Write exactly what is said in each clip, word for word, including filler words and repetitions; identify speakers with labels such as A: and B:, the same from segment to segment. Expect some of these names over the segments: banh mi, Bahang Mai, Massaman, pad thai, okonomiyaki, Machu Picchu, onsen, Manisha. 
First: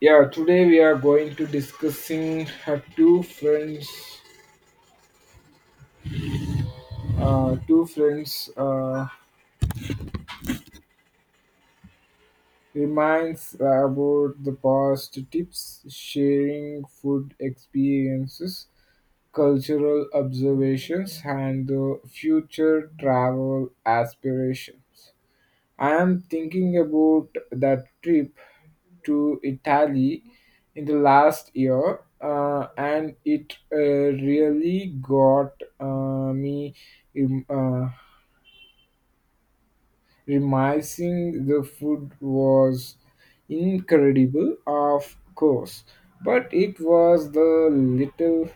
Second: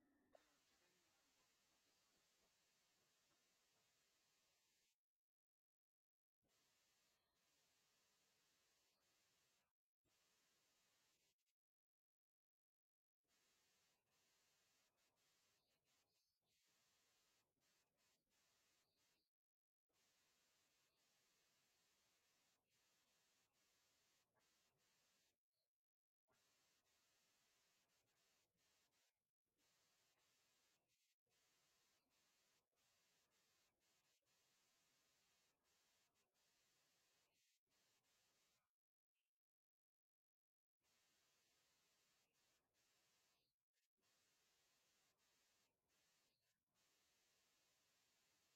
A: Yeah, today we are going to discussing uh, two friends. Uh, two friends uh, Reminds about the past tips, sharing food experiences, cultural observations, and the future travel aspirations. I am thinking about that trip to Italy in the last year, uh, and it uh, really got uh, me rem- uh, remising the food was incredible, of course, but it was the little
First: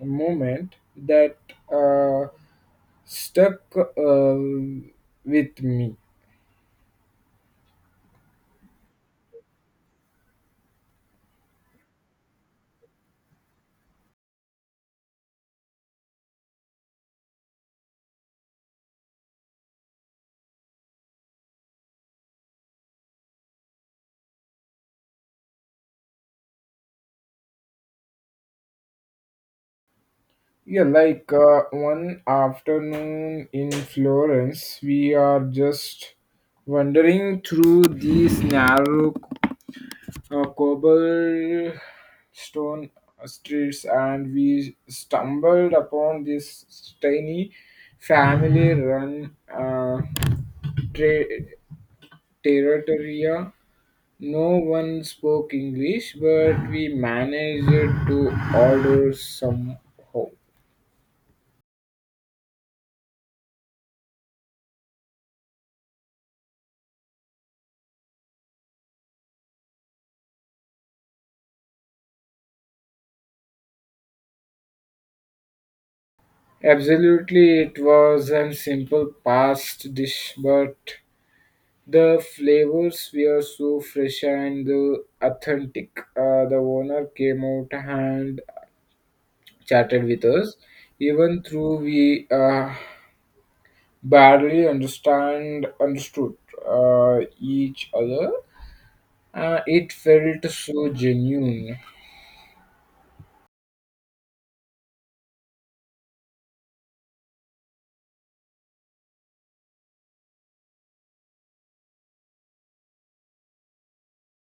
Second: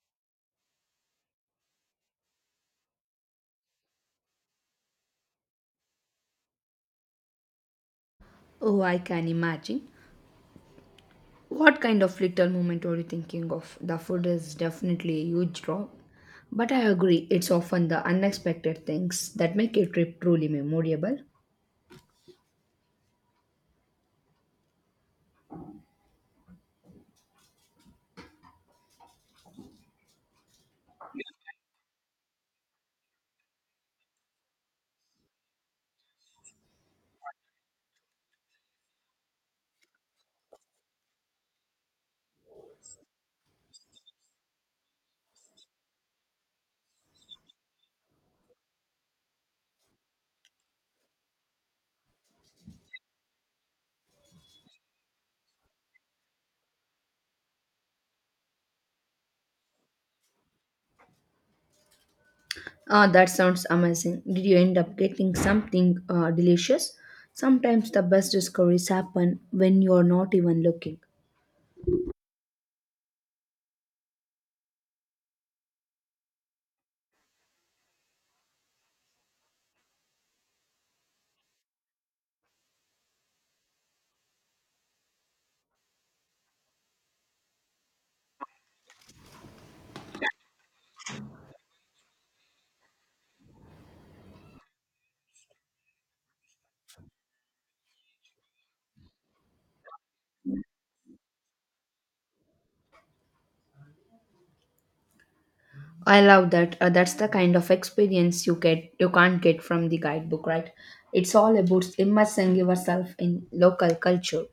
A: moment that uh, stuck uh, with me.
B: Oh, I can imagine. What kind of little moment are you thinking of? The food is definitely a huge draw. But I agree, it's often the unexpected things that make a trip truly memorable.
A: Yeah, like uh, one afternoon in Florence, we are just wandering through these narrow uh, cobblestone streets, and we stumbled upon this tiny family-run uh, tra- territoria. No one spoke English, but we managed to order some.
B: Ah, that sounds amazing. Did you end up getting something uh, delicious? Sometimes the best discoveries happen when you're not even looking.
A: Absolutely, it was a simple past dish, but the flavors were so fresh and uh, authentic. Uh, the owner came out and chatted with us, even though we uh, barely understand understood uh, each other. Uh, it felt so genuine.
B: I love that. Uh, that's the kind of experience you get you can't get from the guidebook, right? It's all about immersing yourself in local culture.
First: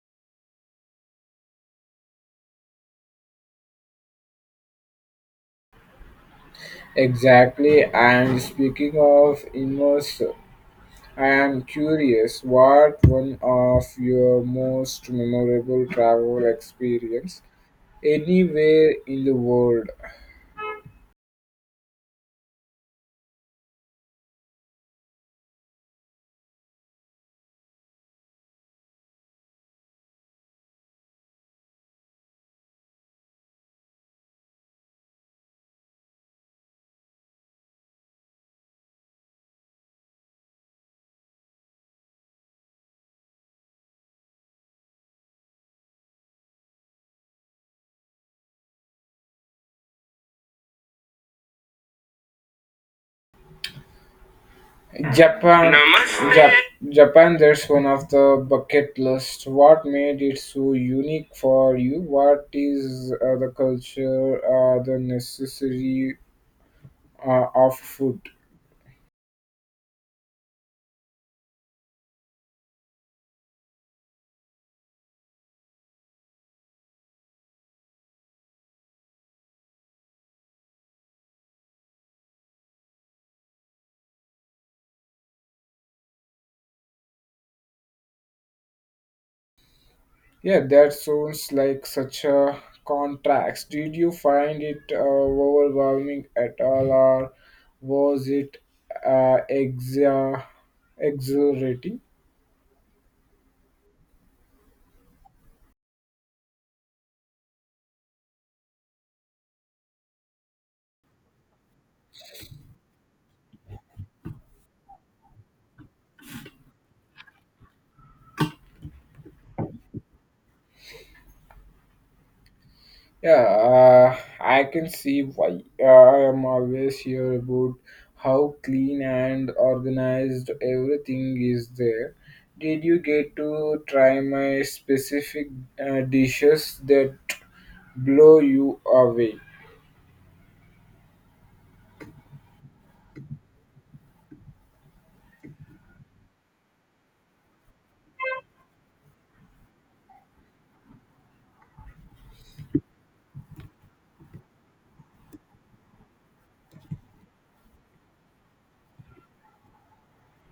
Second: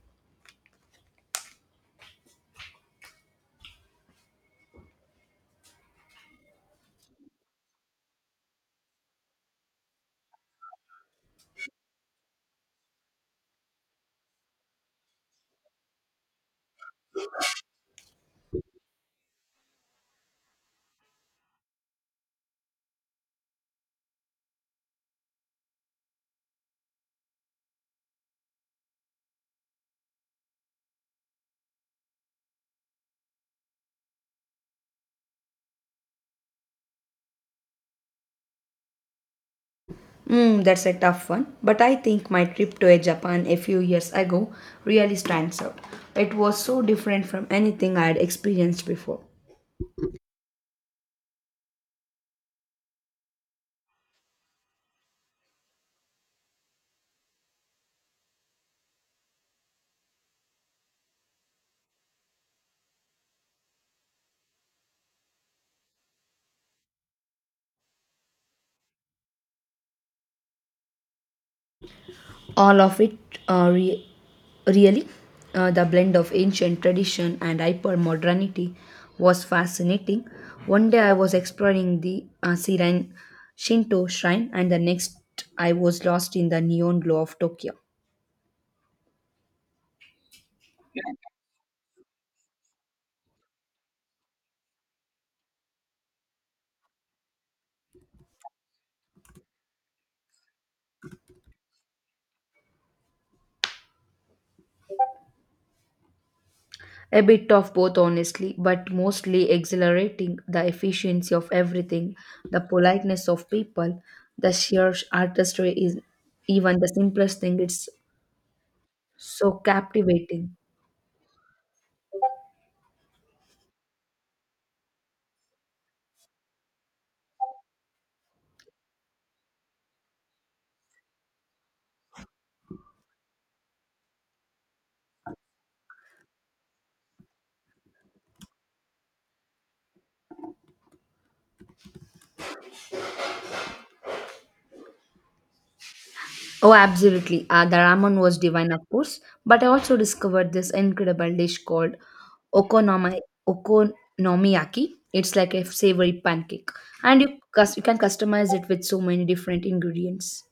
A: Exactly, and speaking of immerse. I am curious what one of your most memorable travel experience anywhere in the world.
B: Mm, that's a tough one, but I think my trip to eh, Japan a few years ago really stands out. It was so different from anything I had experienced before.
A: Japan Namaste. Jap- Japan, that's one of the bucket list. What made it so unique for you? What is uh, the culture, uh, the necessary uh, of food?
B: All of it, uh, re- really, uh, the blend of ancient tradition and hyper modernity was fascinating. One day I was exploring the uh, Siren Shinto shrine, and the next I was lost in the neon glow of Tokyo.
A: Yeah, that sounds like such a contrast. Did you find it uh, overwhelming at all, or was it uh, exa- exhilarating?
B: A bit of both, honestly, but mostly exhilarating the efficiency of everything, the politeness of people, the sheer artistry is even the simplest thing. It's so captivating.
A: Yeah, uh, I can see why. uh, I am always here about how clean and organized everything is there. Did you get to try my specific uh, dishes that blow you away?
B: Oh, absolutely. Uh, the ramen was divine, of course, but I also discovered this incredible dish called okonomi- okonomiyaki. It's like a savory pancake, and you, cus- you can customize it with so many different ingredients.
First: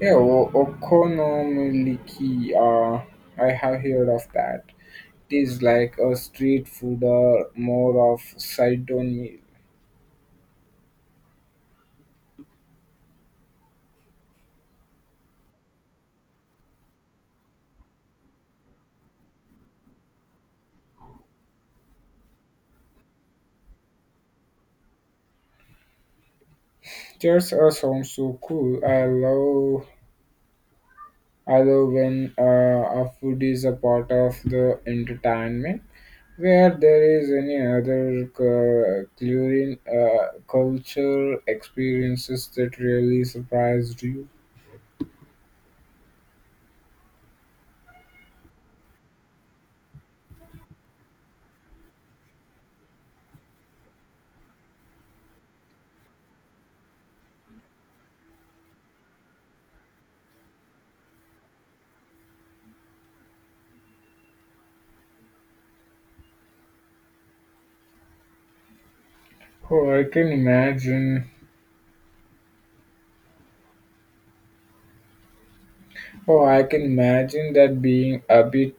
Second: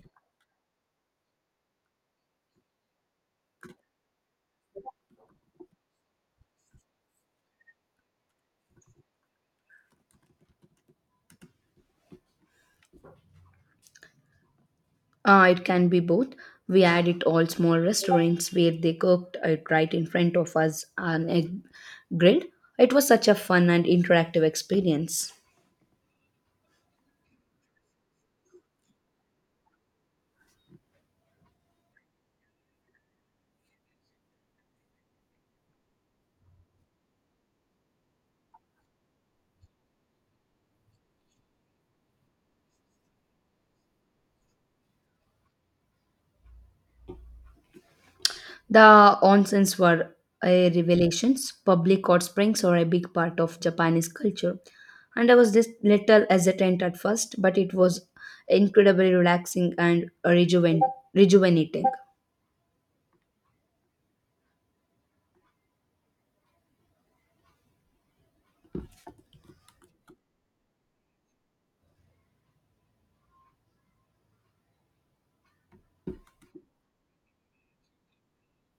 A: Yeah, o- okonomiyaki. Uh, I have heard of that. It is like a street food or more of side down meal.
B: Uh, it can be both. We had it all small restaurants where they cooked it right in front of us on a grill. It was such a fun and interactive experience.
A: Just uh, sounds so cool. I love, I love when uh, a food is a part of the entertainment. Where there is any other cu- culinary uh, culture experiences that really surprised you?
B: The onsens were a revelations. Public hot springs are a big part of Japanese culture. And I was this little hesitant at first, but it was incredibly relaxing and rejuven- rejuvenating.
A: Oh, I can imagine Oh, I can imagine that being a bit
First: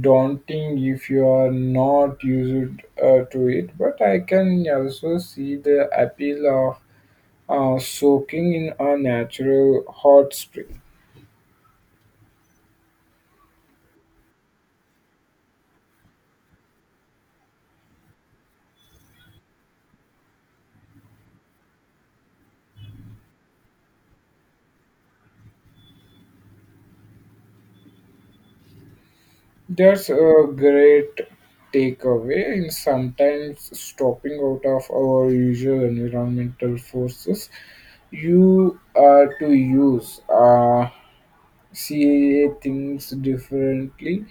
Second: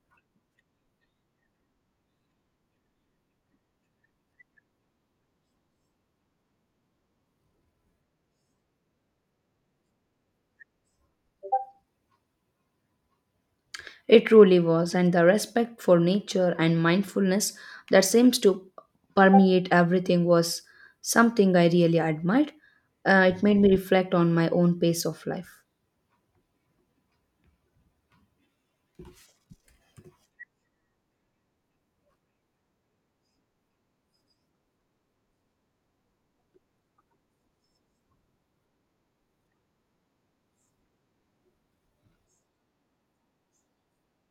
A: daunting if you are not used uh, to it, but I can also see the appeal of uh, soaking in a natural hot spring.
B: It truly was, and the respect for nature and mindfulness that seems to permeate everything was something I really admired. Uh, it made me reflect on my own pace of life.
A: That's a great takeaway, and sometimes stopping out of our usual environmental forces you are to use. Uh, C A A thinks differently.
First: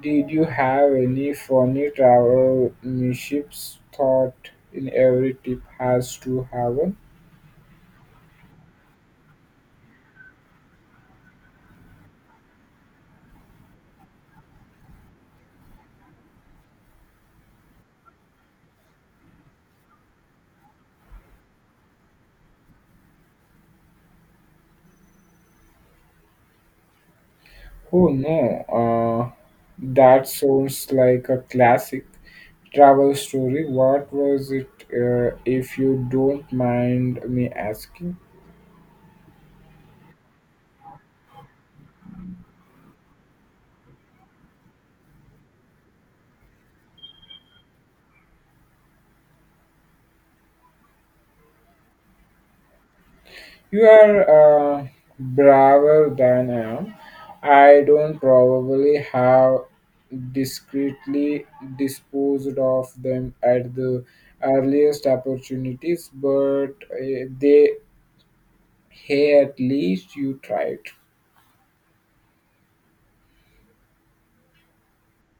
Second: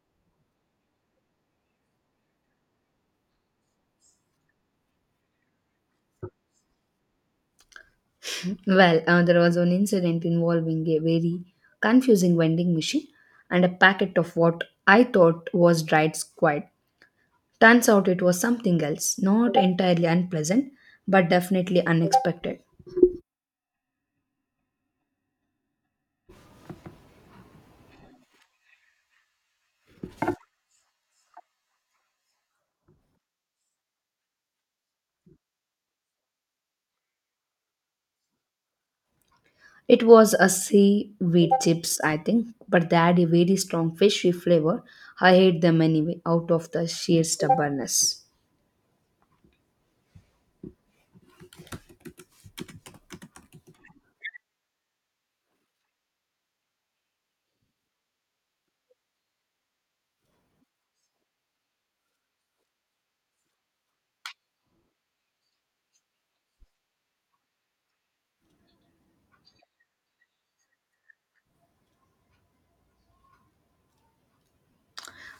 A: Did you have any funny travel mishaps? Thought in every trip has to have one.
B: Well, uh, there was an incident involving a very confusing vending machine and a packet of what I thought was dried squid. Turns out it was something else, not entirely unpleasant, but definitely unexpected.
A: Oh no, uh, that sounds like a classic travel story. What was it, uh, if you don't mind me asking?
B: It was a seaweed chips, I think, but they had a very strong fishy flavor. I hate them anyway, out of the sheer stubbornness.
A: You are uh, braver than I am. I don't probably have discreetly disposed of them at the earliest opportunities, but uh, they, hey, at least you tried.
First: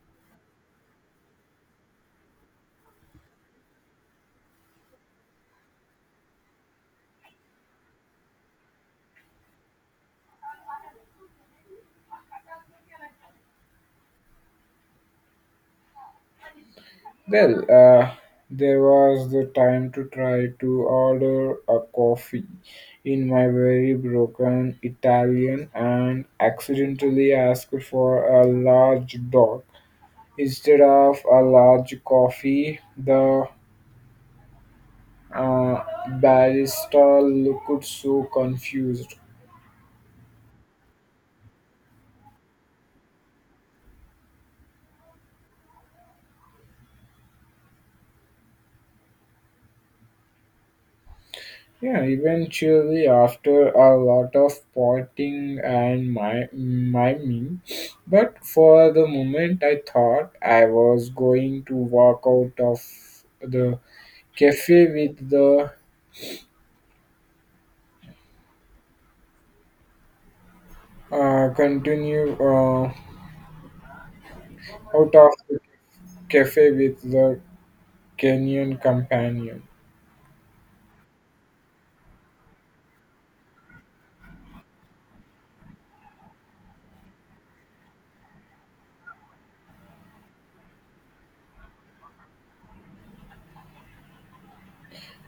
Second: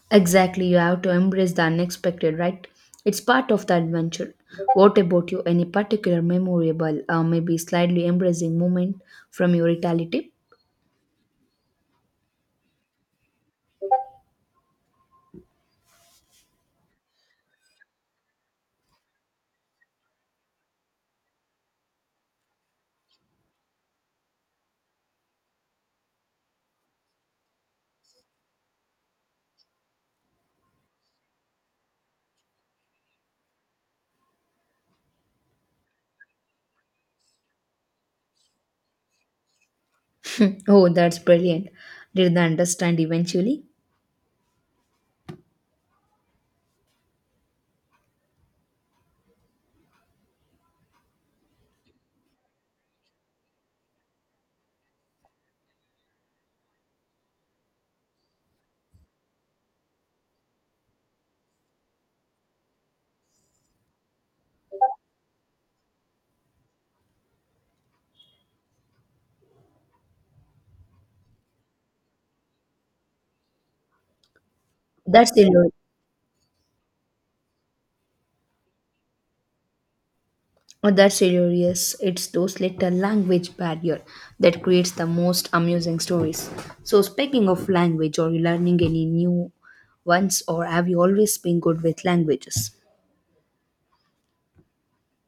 B: Exactly, you have to embrace the unexpected, right? It's part of the adventure. What about you? Any particular memorable, uh, maybe slightly embracing moment from your Italy
A: Well, uh, there was the time to try to order a coffee in my very broken Italian and accidentally ask for a large dog instead of a large coffee. The uh, barista looked so confused.
B: trip? Oh, that's brilliant. Did they understand eventually?
A: Yeah, eventually, after a lot of pointing and my miming, but for the moment, I thought I was going to walk out of the cafe with the uh, continue uh, out of
B: That's the
A: the cafe with the Kenyan companion.
B: oh, that's hilarious. It's those little language barrier that creates the most amusing stories. So, speaking of language, are you learning any new ones or have you always been good with languages?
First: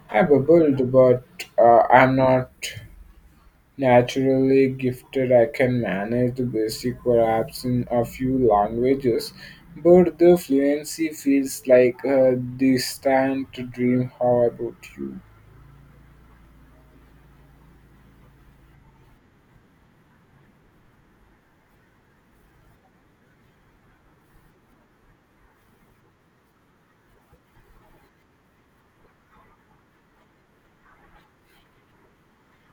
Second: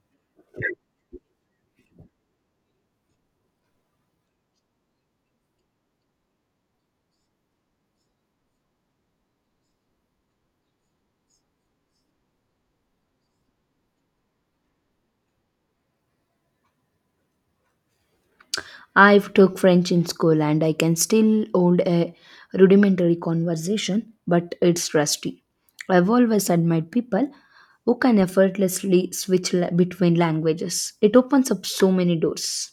A: I bubbled, but uh, I'm not naturally gifted. I can manage the basic perhaps in a few languages, but the fluency feels like a distant dream. How about you?
B: I have took French in school and I can still hold a rudimentary conversation, but it's rusty. I've always admired people who can effortlessly switch la- between languages. It opens up so many doors.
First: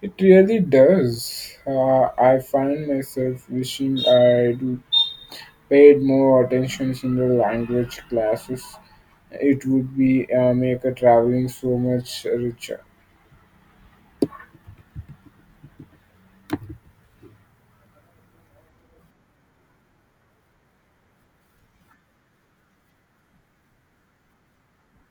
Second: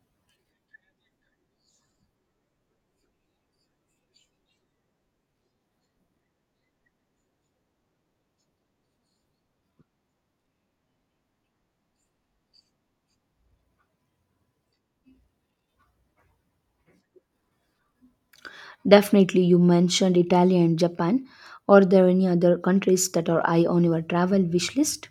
A: It really does. Uh, I find myself wishing I do paid more attention in the language classes. It would be uh, make a traveling so much richer.
B: Definitely, you mentioned Italy and Japan. Are there any other countries that are high on your travel wish list?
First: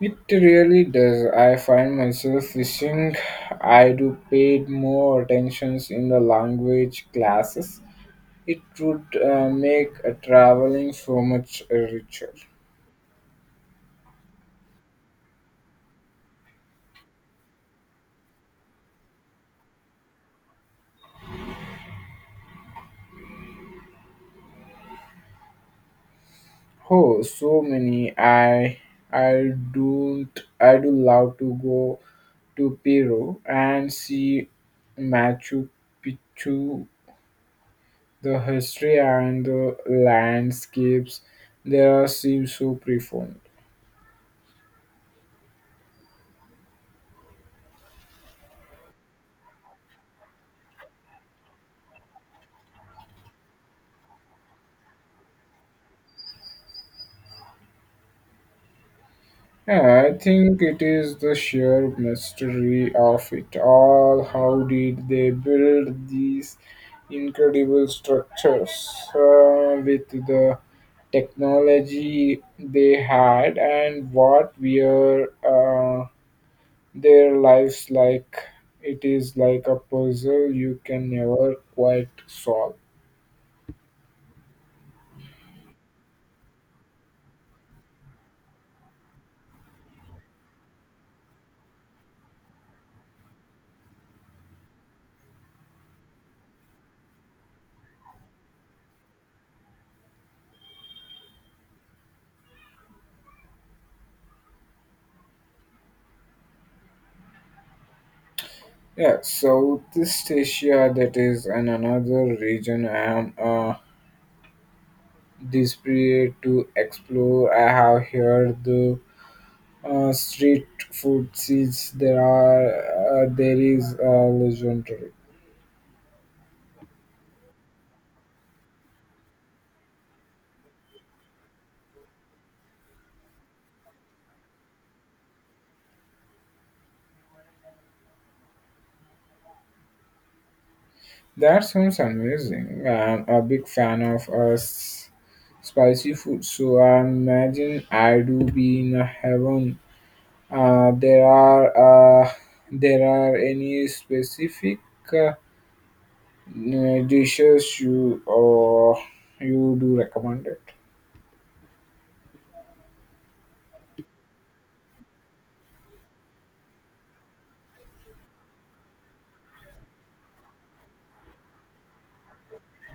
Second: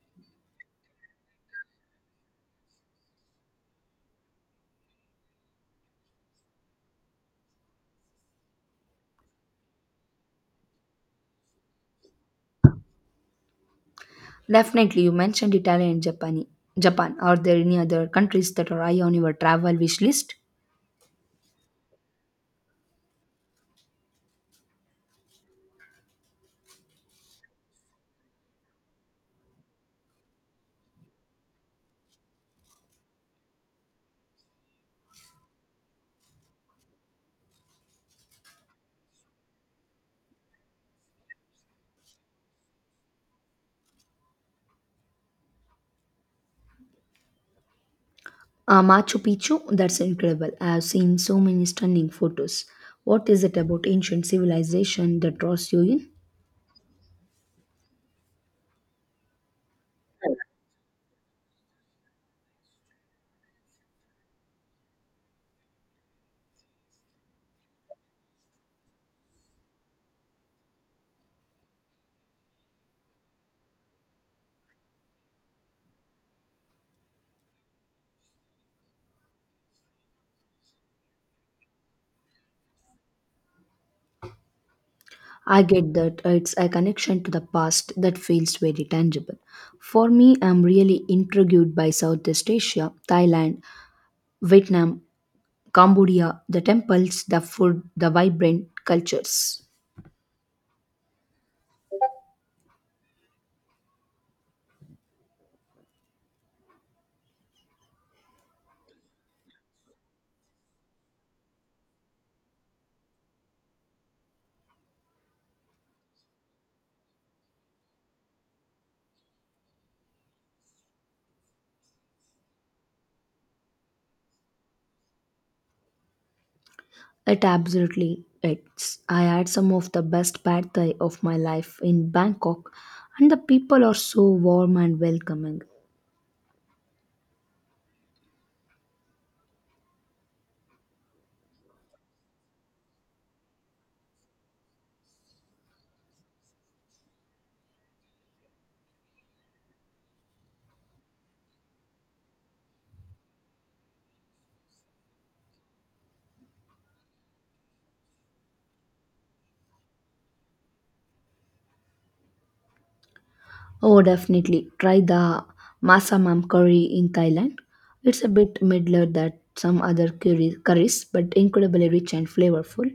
A: It really does. I find myself wishing I do paid more attentions in the language classes. It would uh, make uh, traveling so much uh, richer.
B: Definitely, you mentioned Italy and Japan. Japan. Are there any other countries that are high on your travel wish list?
A: Oh, so many. I I don't. I do love to go to Peru and see Machu Picchu. The history and the landscapes there seem so profound.
B: Uh, Machu Picchu, that's incredible. I have seen so many stunning photos. What is it about ancient civilization that draws you in?
A: Yeah, I think it is the sheer mystery of it all. How did they build these incredible structures uh, with the technology they had, and what were uh, their lives like? It is like a puzzle you can never quite solve.
B: I get that it's a connection to the past that feels very tangible. For me, I'm really intrigued by Southeast Asia, Thailand, Vietnam, Cambodia, the temples, the food, the vibrant cultures.
A: Yeah, Southeast Asia, that is an another region I am uh, desperate to explore. I have heard the uh, street food scenes there are uh, there is uh, legendary.
B: It absolutely it's I had some of the best pad thai of my life in Bangkok and the people are so warm and welcoming.
A: That sounds amazing. I'm a big fan of uh, s- spicy food, so I imagine I do be in a heaven. Uh, there are uh, there are any specific uh, dishes you uh, you do recommend?
B: Oh definitely try the Masamam curry in Thailand. It's a bit middler than some other curry, curries but incredibly rich and flavorful.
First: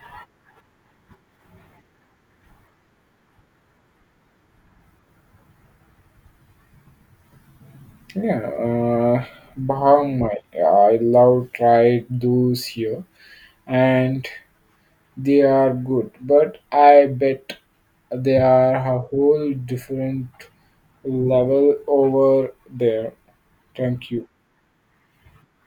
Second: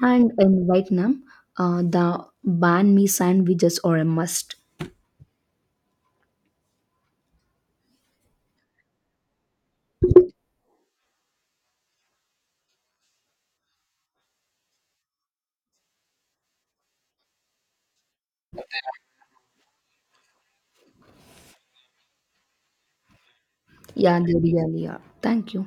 B: And in Vietnam, uh, the banh mi sandwiches are a must.
A: Yeah, uh, Bahang Mai. I love tried those here, and they are good. But I bet they are a whole different level over there. Thank
B: Yeah,
A: you.
B: they really are. Thank you.